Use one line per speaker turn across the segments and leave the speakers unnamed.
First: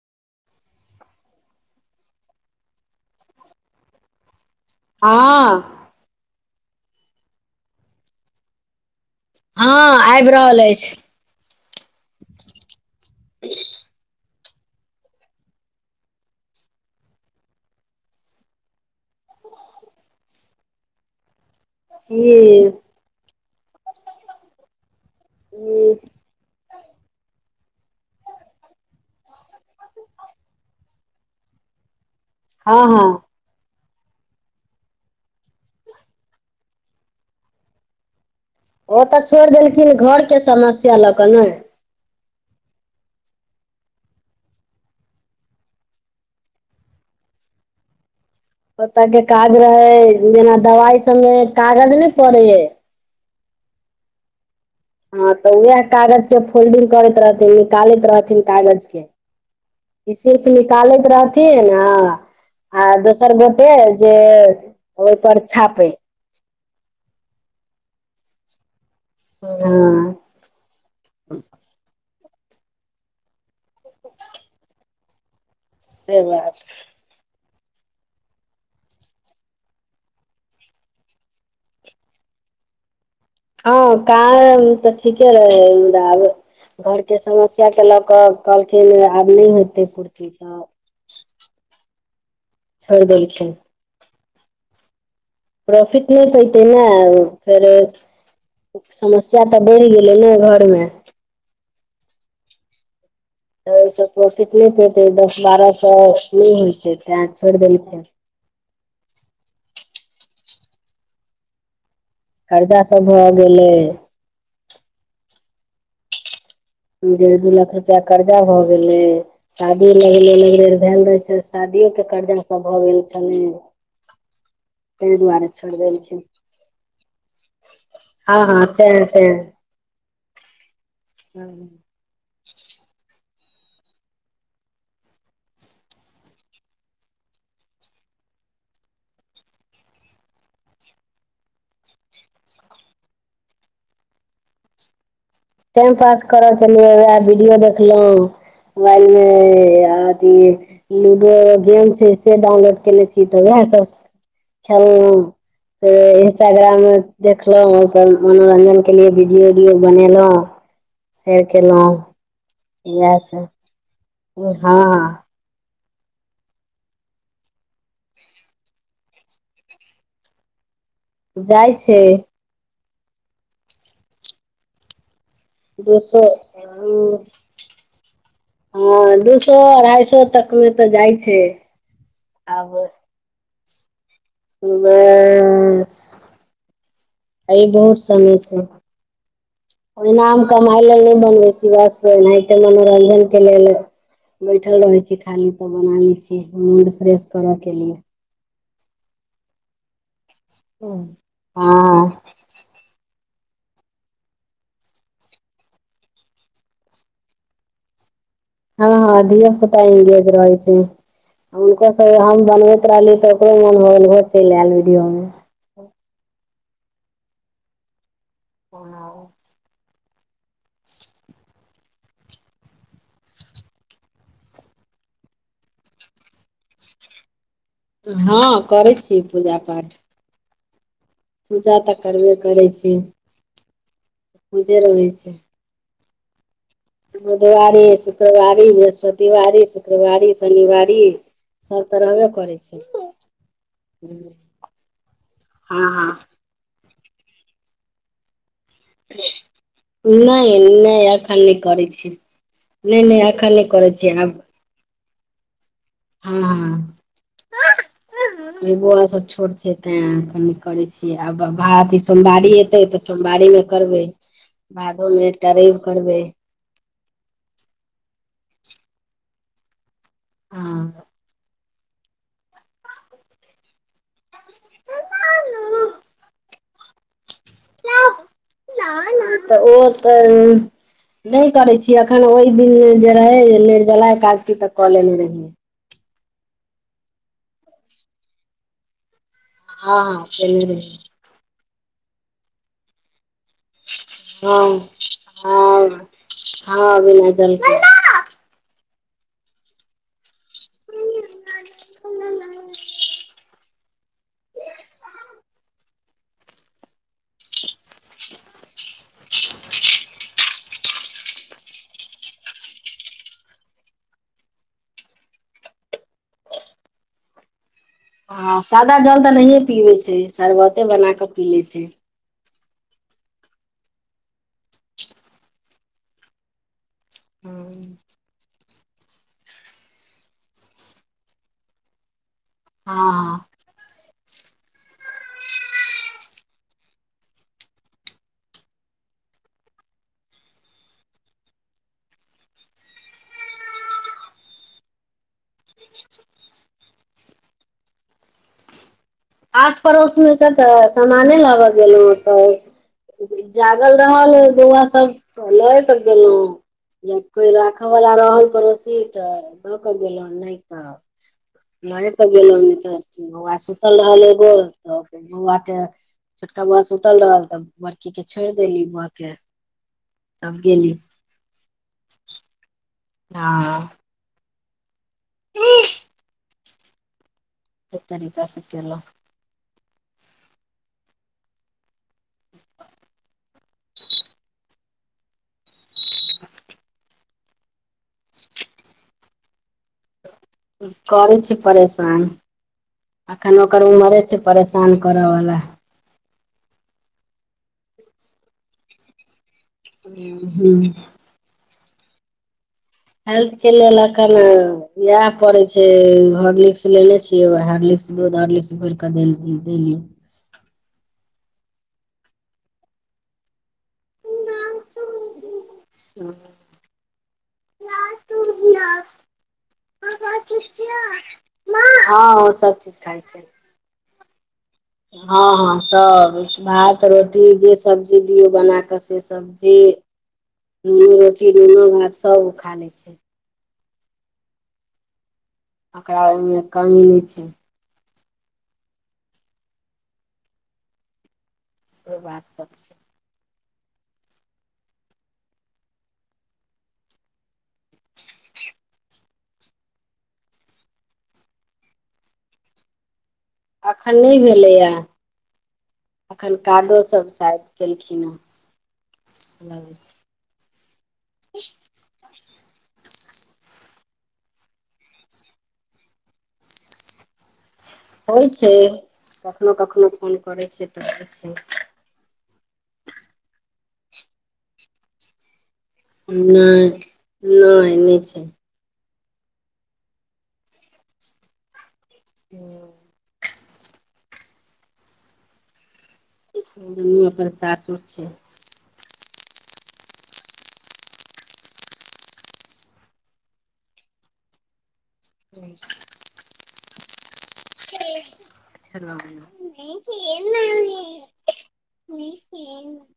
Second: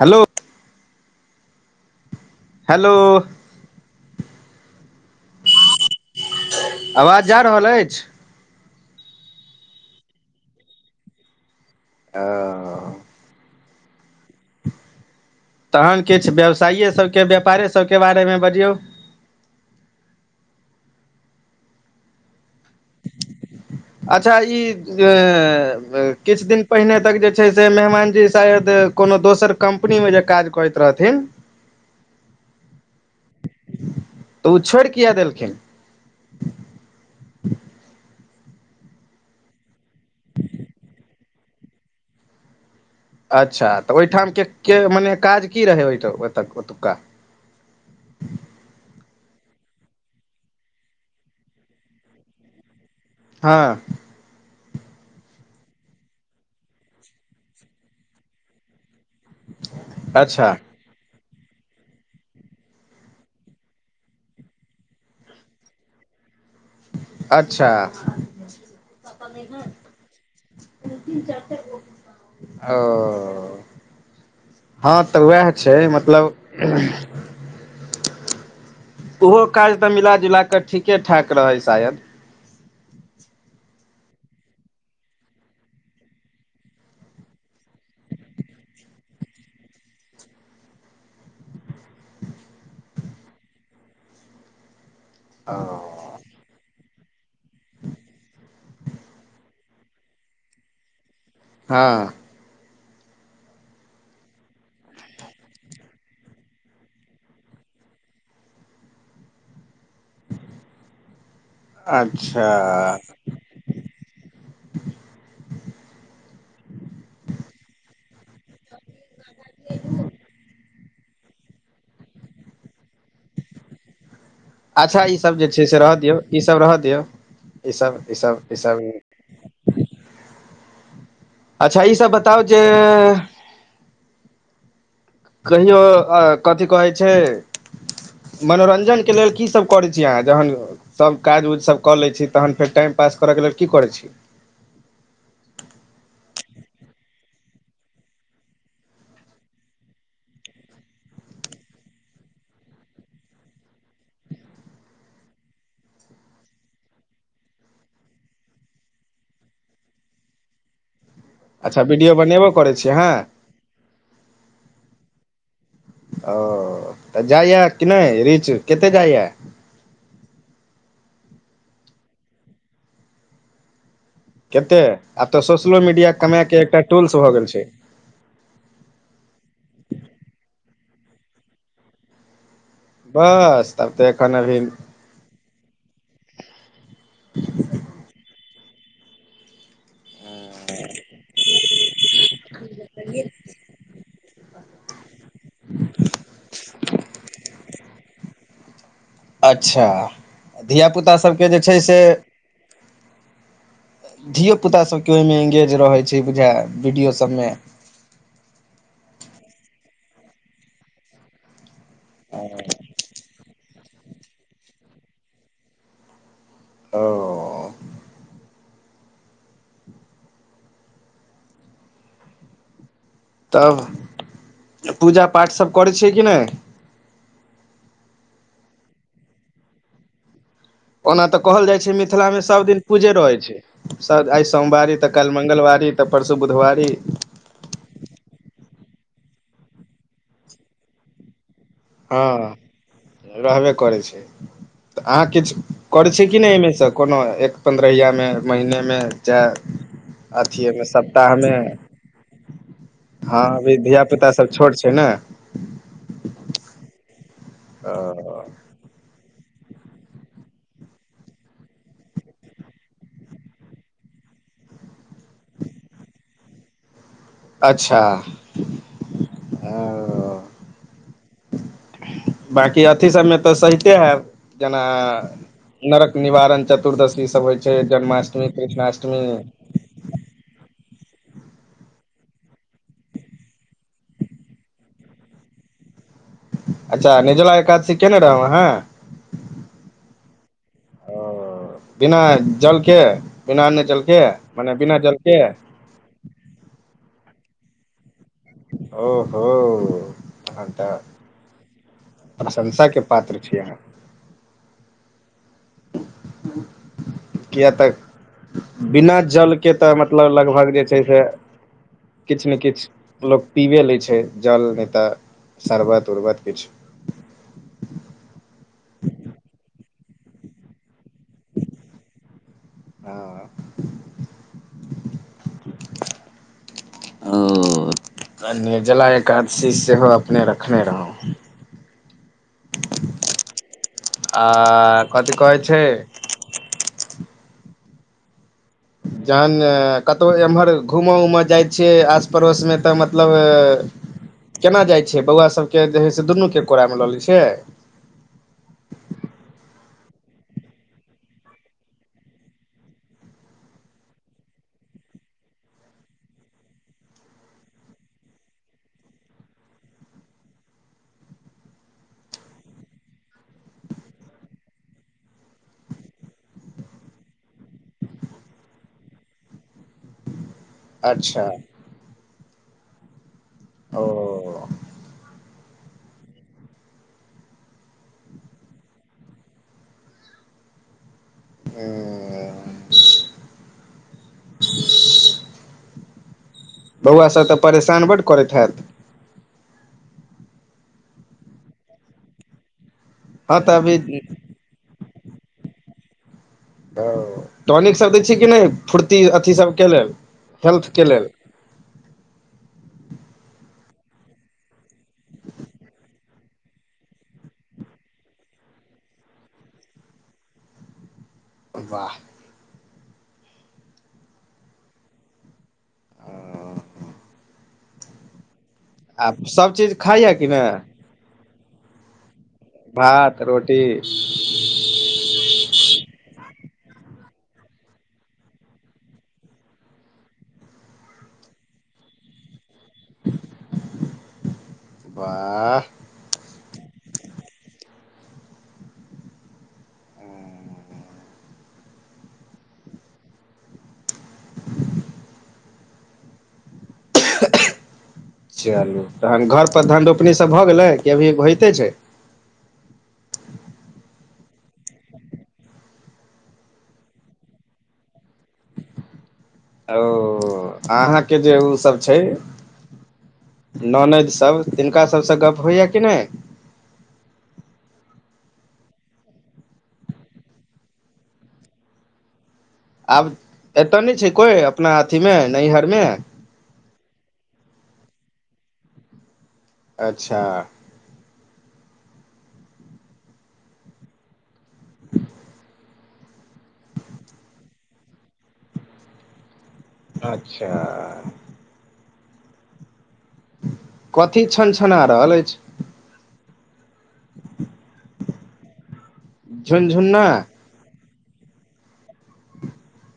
Hello hello
हाँ
आवाज जा रहल अछि
हँ आबि रहल अछि
ओ
[inaudible]
तहन किछु व्यवसाए सबके व्यापारे सबके बारेमे बजियौ।
की।
अच्छा ई अ किछ दिन पहिने तक जे छै से मेहमानजी शायद कोनो दोसर कम्पनी मे जे काज करैत रहथिन
हाँ हाँ
तऽ ओ छोड़ि किया देलखिन
ओ तऽ छोड़ि देलखिन घरके समस्या लऽ कऽ ने।
अच्छा तऽ ओहिठाम के के मने काज की रहै ओहि ओ ओतुका
ओतय के काज रहै जेना दबाई सबमे कागज नहि पड़ै
हाँ
हँ तऽ उएह कागज के फोल्डिंग करैत रहथिन निकालैत रहथिन कागज के ई सिर्फ
अच्छा
निकालैत रहथिन आ आ दोसर गोटे जे ओहि पर छापय
अच्छा पा नहि हँ तीन-तीन चारि चार ग। [unintelligible] ओ हँ तऽ उएह छै
से बात
मतलब ओहो काज तऽ मिलाजुला कऽ ठीके ठाक रहै शायद
हँआ काम तऽ ठीके रहै मुदा। घरके समस्याके लऽ कऽ कहलखिन आब नहि हेतै पूर्ति तऽ, छोड़ि देलखिन प्रॉफिट नै पयते ने फेर समस्या तऽ बढ़ गेलै ने घर मे
हा।
तऽ ओहिसँ प्रॉफिट नै पेतै दस बारह सए नै होइतै तैँ छोड़ि देलकै
अच्छा
कर्जा सब भ गेलै। डेढ़ दू लाख रुपआ कर्जा भऽ गेलै। शादी लगले लगले भेएल रहै छै शादियो के कर्जा सब भ गेल छलै।
अच्छा
ताहि
ईसभ जे
दुआरे
छै
छोड़ि
से रह दियौ
देलखिन
ईसभ रह दियौ। ईसब ईसब
हँ हँ
ईसगं
तें तें
अच्छा ईसब बताउ जे। कहियो अ कथि कहै छै। मनोरंजन के लेल कीसब करै छी अहाँ जहन। सब काज उज सब कऽ लै छीय तहन फेर टाइम पास करऽके लेल की करै छी।
टाइम पास कर के लिए वीडियो देखलौ [unintelligible] मे अथी। लूडो अ गेम छै से डाउनलोड केने छी तऽ उएह सब खेललहुँ। इंस्टाग्राम मे देखलौ पर मनोरंजन के लिए वीडियो उडियो बनेलौ
अच्छा विडियो बनेबो करै छी अहाँ
इएह सब हँ।
ओ तऽ जाइया कि नै रीच कते जाइया।
जाइ छै।
केते आब त सोशलो
दू
मीडिया
सौ
कमाय के एकटा टूल्स भऽ गेल छै।
हँ दू सो अढ़ाई सो तक मे त जाइ छै आब।
बस तब त एखन अभी।
बस अए बहुत समय स ओइ नाम कमाइ ले नै बनबै छी बस एनाहिते मनोरंजन के लेल। बैठल रहै छी खाली त बना लै छिये मूड फ्रेश करे के लिए।
अच्छा
हँ
धियापुता सभके जे छै से।
हँ
धियो पुता सभके ओहिमे इंगेज रहै छै बुझाय वीडियोसभमे।
हँ हँ धियो पुता एंगेज रहै छै हुनको सब हम बनबैत रहली तब। [unintelligible] ओहो चलि आयल वीडियोमे।
ह ह
ओनाउ। [unintelligible]
तब पूजा पाठ सब करै छियै कि नै।
हँ करै छिये पूजा पाठ।
ओना त कहल
पूजा
जाइ छै
तऽ
मिथिला
करबे
मे सब
करै
दिन
छी
पूजे रहै छै। सर आइ
पूजे
सोमवारी
रहै
तऽ
छै
काल्हि मंगलवारी तऽ परसू बुधवारी।
बुधवारी शुक्रवारी बृहस्पतिवारी शुक्रवारी शनिवारी। सब तऽ रहबे
हँ
करै छै
रहबे करै छै। त अहाँ किछु
हँ हँ
करै छिय कि नहि एहिमेसँ कोनो एक पन्द्रहियामे महीने मे। मे चे
नहि
अथियेमे
नहि एखन नहि
सप्ताहमे।
करै छी नहि नहि
हँ
एखन नहि
अभी
करै
धिया
छी
पुता
आब
सब छोट छै ने।
हँ हँ
ओ
इ बुआ ले सब। छोट छै तैं कनि करै छियै आब भा त सोमवारी एतै त सोमवारीय मे करबै। भादो मे एकटा रैब करबै।
अच्छा। हेॅं ओ
हँ
बाकी अथी सभमे त सहिते हेब जेना नरक निवारण चतु तुर्दशी सभ होइ छै जन्माष्टमी कृष्णाष्टमी।
त ई नहि करे छिये अखन ओहि दिन जे रहे निर्जला एकादशी त क लेने रहियै।
अच्छा निर्जला एकादशी केने रहौं आहां।
हँ हा। [unintelligible]
ओ बिना जलके बिना अन्न जलके
हँ
मने बिना जल के
हँ हँ बिना जलके
ओ हो अहाॅं तऽ प्रशंसा के पात्र छियै अहाँ किया तऽ बिना जलके तऽ मतलब लगभग जे ठीक अइ [unintelligible] किछु ने किछु लोक पीबे लै छै जल नहि तऽ शरबत उर्बत किछु
हँ सादा जल तऽ नहिए पीबै छी शरबते बनाक पीलै छी
हँ ह निर्जला एकादशी सेहो अपने रखने रहौ
हँ
आ कथि कहै छै जहन कतौ एम्हर घूमय उमय जाइ छियै आस पड़ोस मे तऽ मतलब केना जाइत छियै बौआ सभके जे है से दुनूके कोड़ा मे लऽ लै छियै
आस पड़ोस मे के तऽ सामाने लग गेलो होते [unintelligible] जागल रहल बौआ सब त लए क गेलहु या कोई राखय वाला रहल त रसीटऽ द के गेलौ नइ तऽ ने क गेलो त बौआा सुतल रहल [unintelligible] ोल तऽट [unintelligible] छोटका बौआ सुतल रहल त् बड़की के छोड़ि देली बौआ के तब गेली
अच्छा
ह [unintelligible]
ओ
एत रीत सखल [unintelligible]
ह
[inaudible] [unintelligible] [unintelligible]
बौआ सभ तऽ परेशान बड करैत हैत
करै छै परेशान अखैन
हँ तऽ
ओकर उमरे
अभी
छै परेशान करऽ वला।
ओ टॉनिक सब दै छी कि नैं फुर्ती अथी सबके लेल
हूँ
हेल्थके लेल?
हेल्थ के लेल अखन इएह करै छैय हारलिक्स लेने छियै हारलिक्स दुध हारलिक्स घोरिकय कऽ दिही पी देली।
वाह
[unintelligible]
आब सब चीज खाइया कि नै?
माँ हँ ओ सब चीज खाइ
भात
छै
रोटी।
हँ हँ सब भात रोटी जे सब्जी दियौ बना कऽ से सब जे नून रोटी नुनो भात सब ओ खा लै छैय।
बाह
ओकरा ओहिमे कमी नहि छैय। से बात सब छैय।
चलू तहन घर पर धन रोपनी सब भऽ गेलै कि अभी होइते छैय।
एखन नहि भेलैया। एखन कादो सब शायद केलखिन हेँ।
ओ अहाँके जे उसब छैय ननैद सब तिनका सभसँ गप होइया कि नै?
होइ छैय कखनो कखनो फोन करै छैय तऽ होइ छैय।
आब एतऽ नहि छैय कोइ अपना अथीमे नैहरमे?
नई नई नई छैय।
अच्छा
ह दुनू अपन सासुर छैय।
अच्छा कथी छन छना रहल अछि?
[inaudible]
झुनझुन्ना
[unintelligible]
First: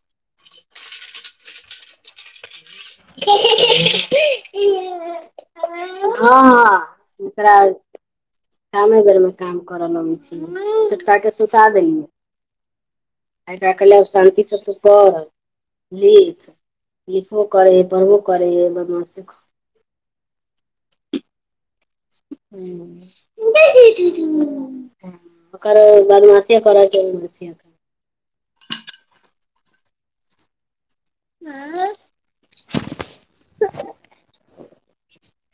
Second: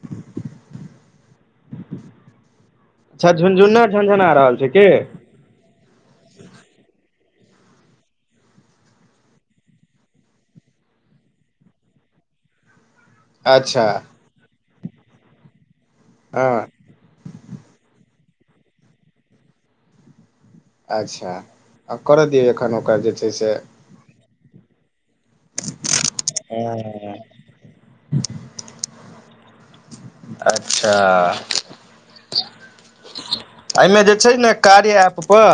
अच्छा झुनझुन्ना झुनझुना रहल छैय कि?
हँ हँ ओकरा कामे बेरमे काम करऽ लगै छियै छोटका के सुता देलियै।
[inaudible]
एकरा कहलै आब शान्तिसँ तू पढ़ लीख।
हँ
लिखबो करै हइ पढ़बो करै हइ बदमासीओ क
अच्छा आ करऽ दियौ एखन ओकरा जे छैय से
ओकर बादमासिये कर के मन छैय।
अच्छा
[unintelligible]
एहिमे जे छैय ने कार्य ऐप पर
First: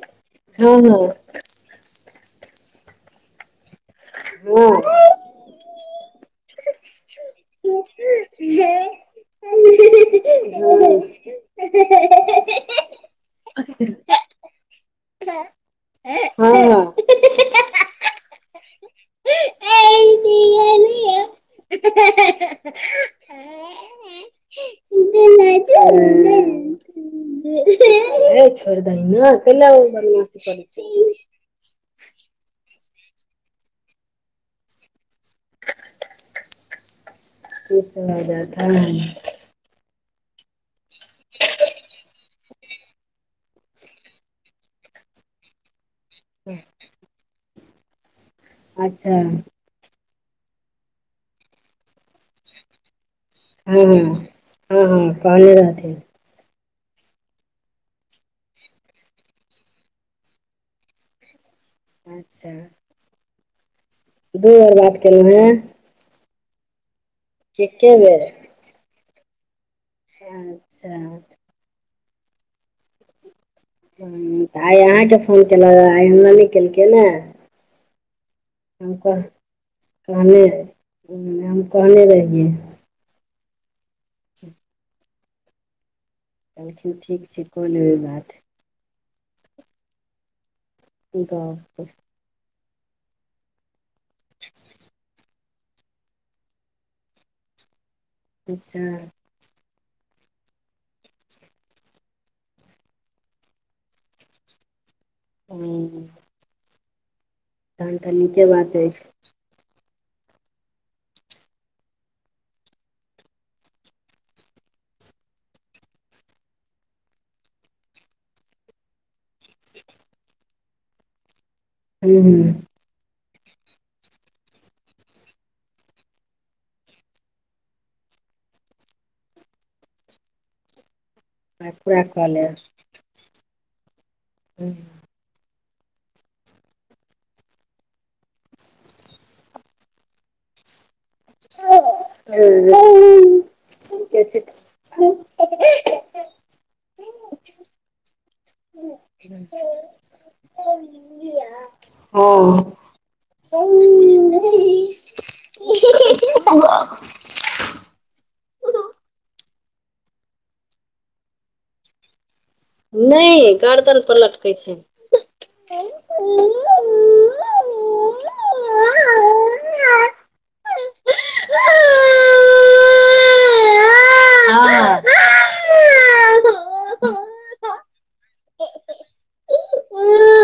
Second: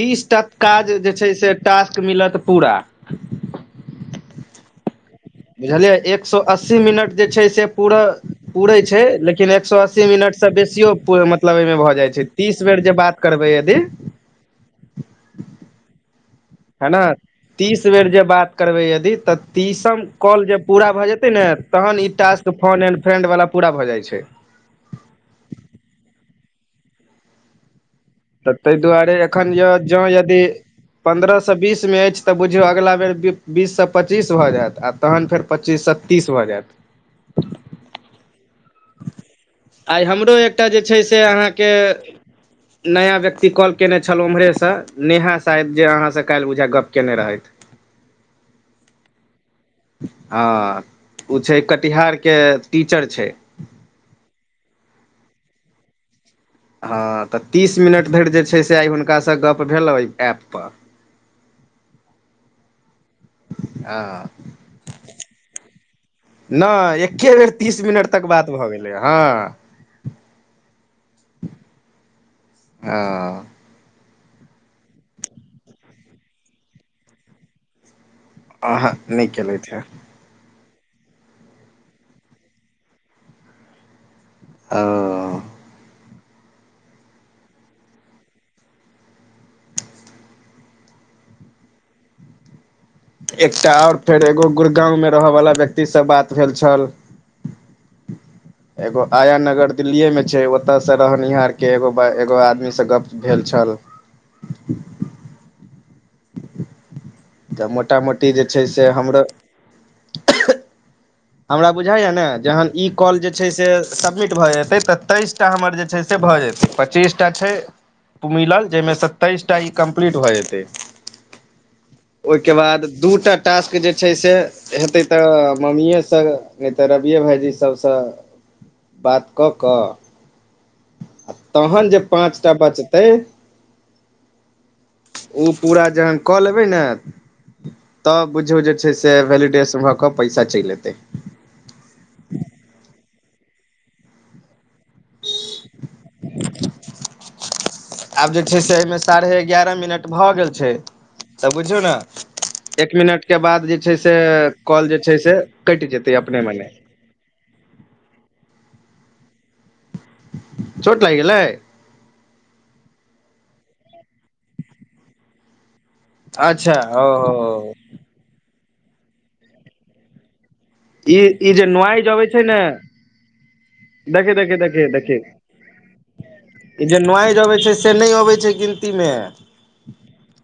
तीस टा काज जे छैय से टास्क मिलत पूरा।
ओ
बुझलियै एक सो अस्सी मिनट जे छैय से पूरा पूरे छैय लेकिन एक सो अस्सी मिनट से बेसियो मतलब एहिमे भऽ जाइ छैय तीस बेर जे बात करबै यदि
उमर
है
हँ
ने
[inaudible]
तीस बेर जे बात करबै यदि तऽ तीसम कॉल जे पूरा भऽ जेतै ने तहन ई टास्क फोन एंड फ्रेंड वाला पूरा भऽ जाइ छै।
[unintelligible] [unintelligible]
तऽ तहि
दही
दुआरे
न
एखन य
कैला
जँ
बदमाशी
यदि
करै छै
पन्द्रह सँ बीस मे अईछ तऽ बुझियऊ अगला बेर बीस सँ पच्चीस भऽ जैत आ तहन फेर पच्चीस सँ त्तीस भऽ जायत
क सुना जा [unintelligible]
आइ हमरो एकटा जे छै से अहाँके नया व्यक्ति कॉल केने छल उम्हरेसँ नेहा शायद जे अहाँसँ काल्हि बुझाइऐ गप्प केने रहथि
अच्छा
हँ उ छै कटिहार के टीचर छै
हूँ हूँ हँ हँ कहले रहथिन
हँ तऽ तीस मिनट धरि जे छै से आइ हुनकासँ गप्प भेलऽ ओहि ऐप पर
अच्छा
हँ
दू बेर बात केलौं हेँ
नहि एक्के बेर तीस
एके
मिनट
बेर
तक बात भऽ गेलै हँ
अच्छा
आ
हूँ तऽ आइ अहाँके फोन केलगऽ आइ हमरा नहि केलकै ने हम
अहं
कह
नहि केलैथि है
कहने हम कहने रहियै
अओ
कहलखिन्ह ठीक छै कऽ लेबै बात कह [unintelligible]
एकटा आओर फेर एगो गुड़गाँंव मे रहऽ बाला व्यक्ति सँ बात भेल छल
अच्छा
एगो आया नगर दिल्लीए मे छै ओतय से रहनिहार के एगो एगो आदमी सँ गप भेल छल।
हूंम्म।
तऽ मोटा मोटी
नीके
जे छै
बात
से
अछि
हमरो हमरा बुझाइये ने जहन ई कॉल जे छै से सबमिट भए जेते तऽ तेइस टा हमर जे छै भऽ जेतै पच्चीसटा छै मिलल जाहिमे स तेइसटा ई कम्प्लीट भऽ जेतै।
हूँ
ओहिके
हूँ
बाद दूटा टास्क जे छै से हेतै तऽ मम्मीेयें सँ नहि तऽ रबिये भाईजी सबसँ बात कऽ कऽ आ
आइ
तहन जे
पूरा कऽ
पाँच टा
लेब
बचतै
हूंम्म
ओ पूरा जहन कऽ लेबै ने तब बुझियौ जे छै से वैलिडेश भऽ कऽ पैसा चलि एतै।
[inaudible]
[inaudible] आब जे छै से एहिमे साढ़े एगारह मिनट भऽ गेल छै तऽ बुझियौ न एक मिनट के बाद जे छै से काॅल जे छै से कटि जेतै अपने मने। चोट लागि गेलै।
नहि गर्दन पर लटकै छै।
अच्छा ओ ई- ई जे नोआइज अबै छै ने देखे- देखे- देखे- देखे इ जे नोइज अबै छै से नहि अबै छै गिनती मे।
हँ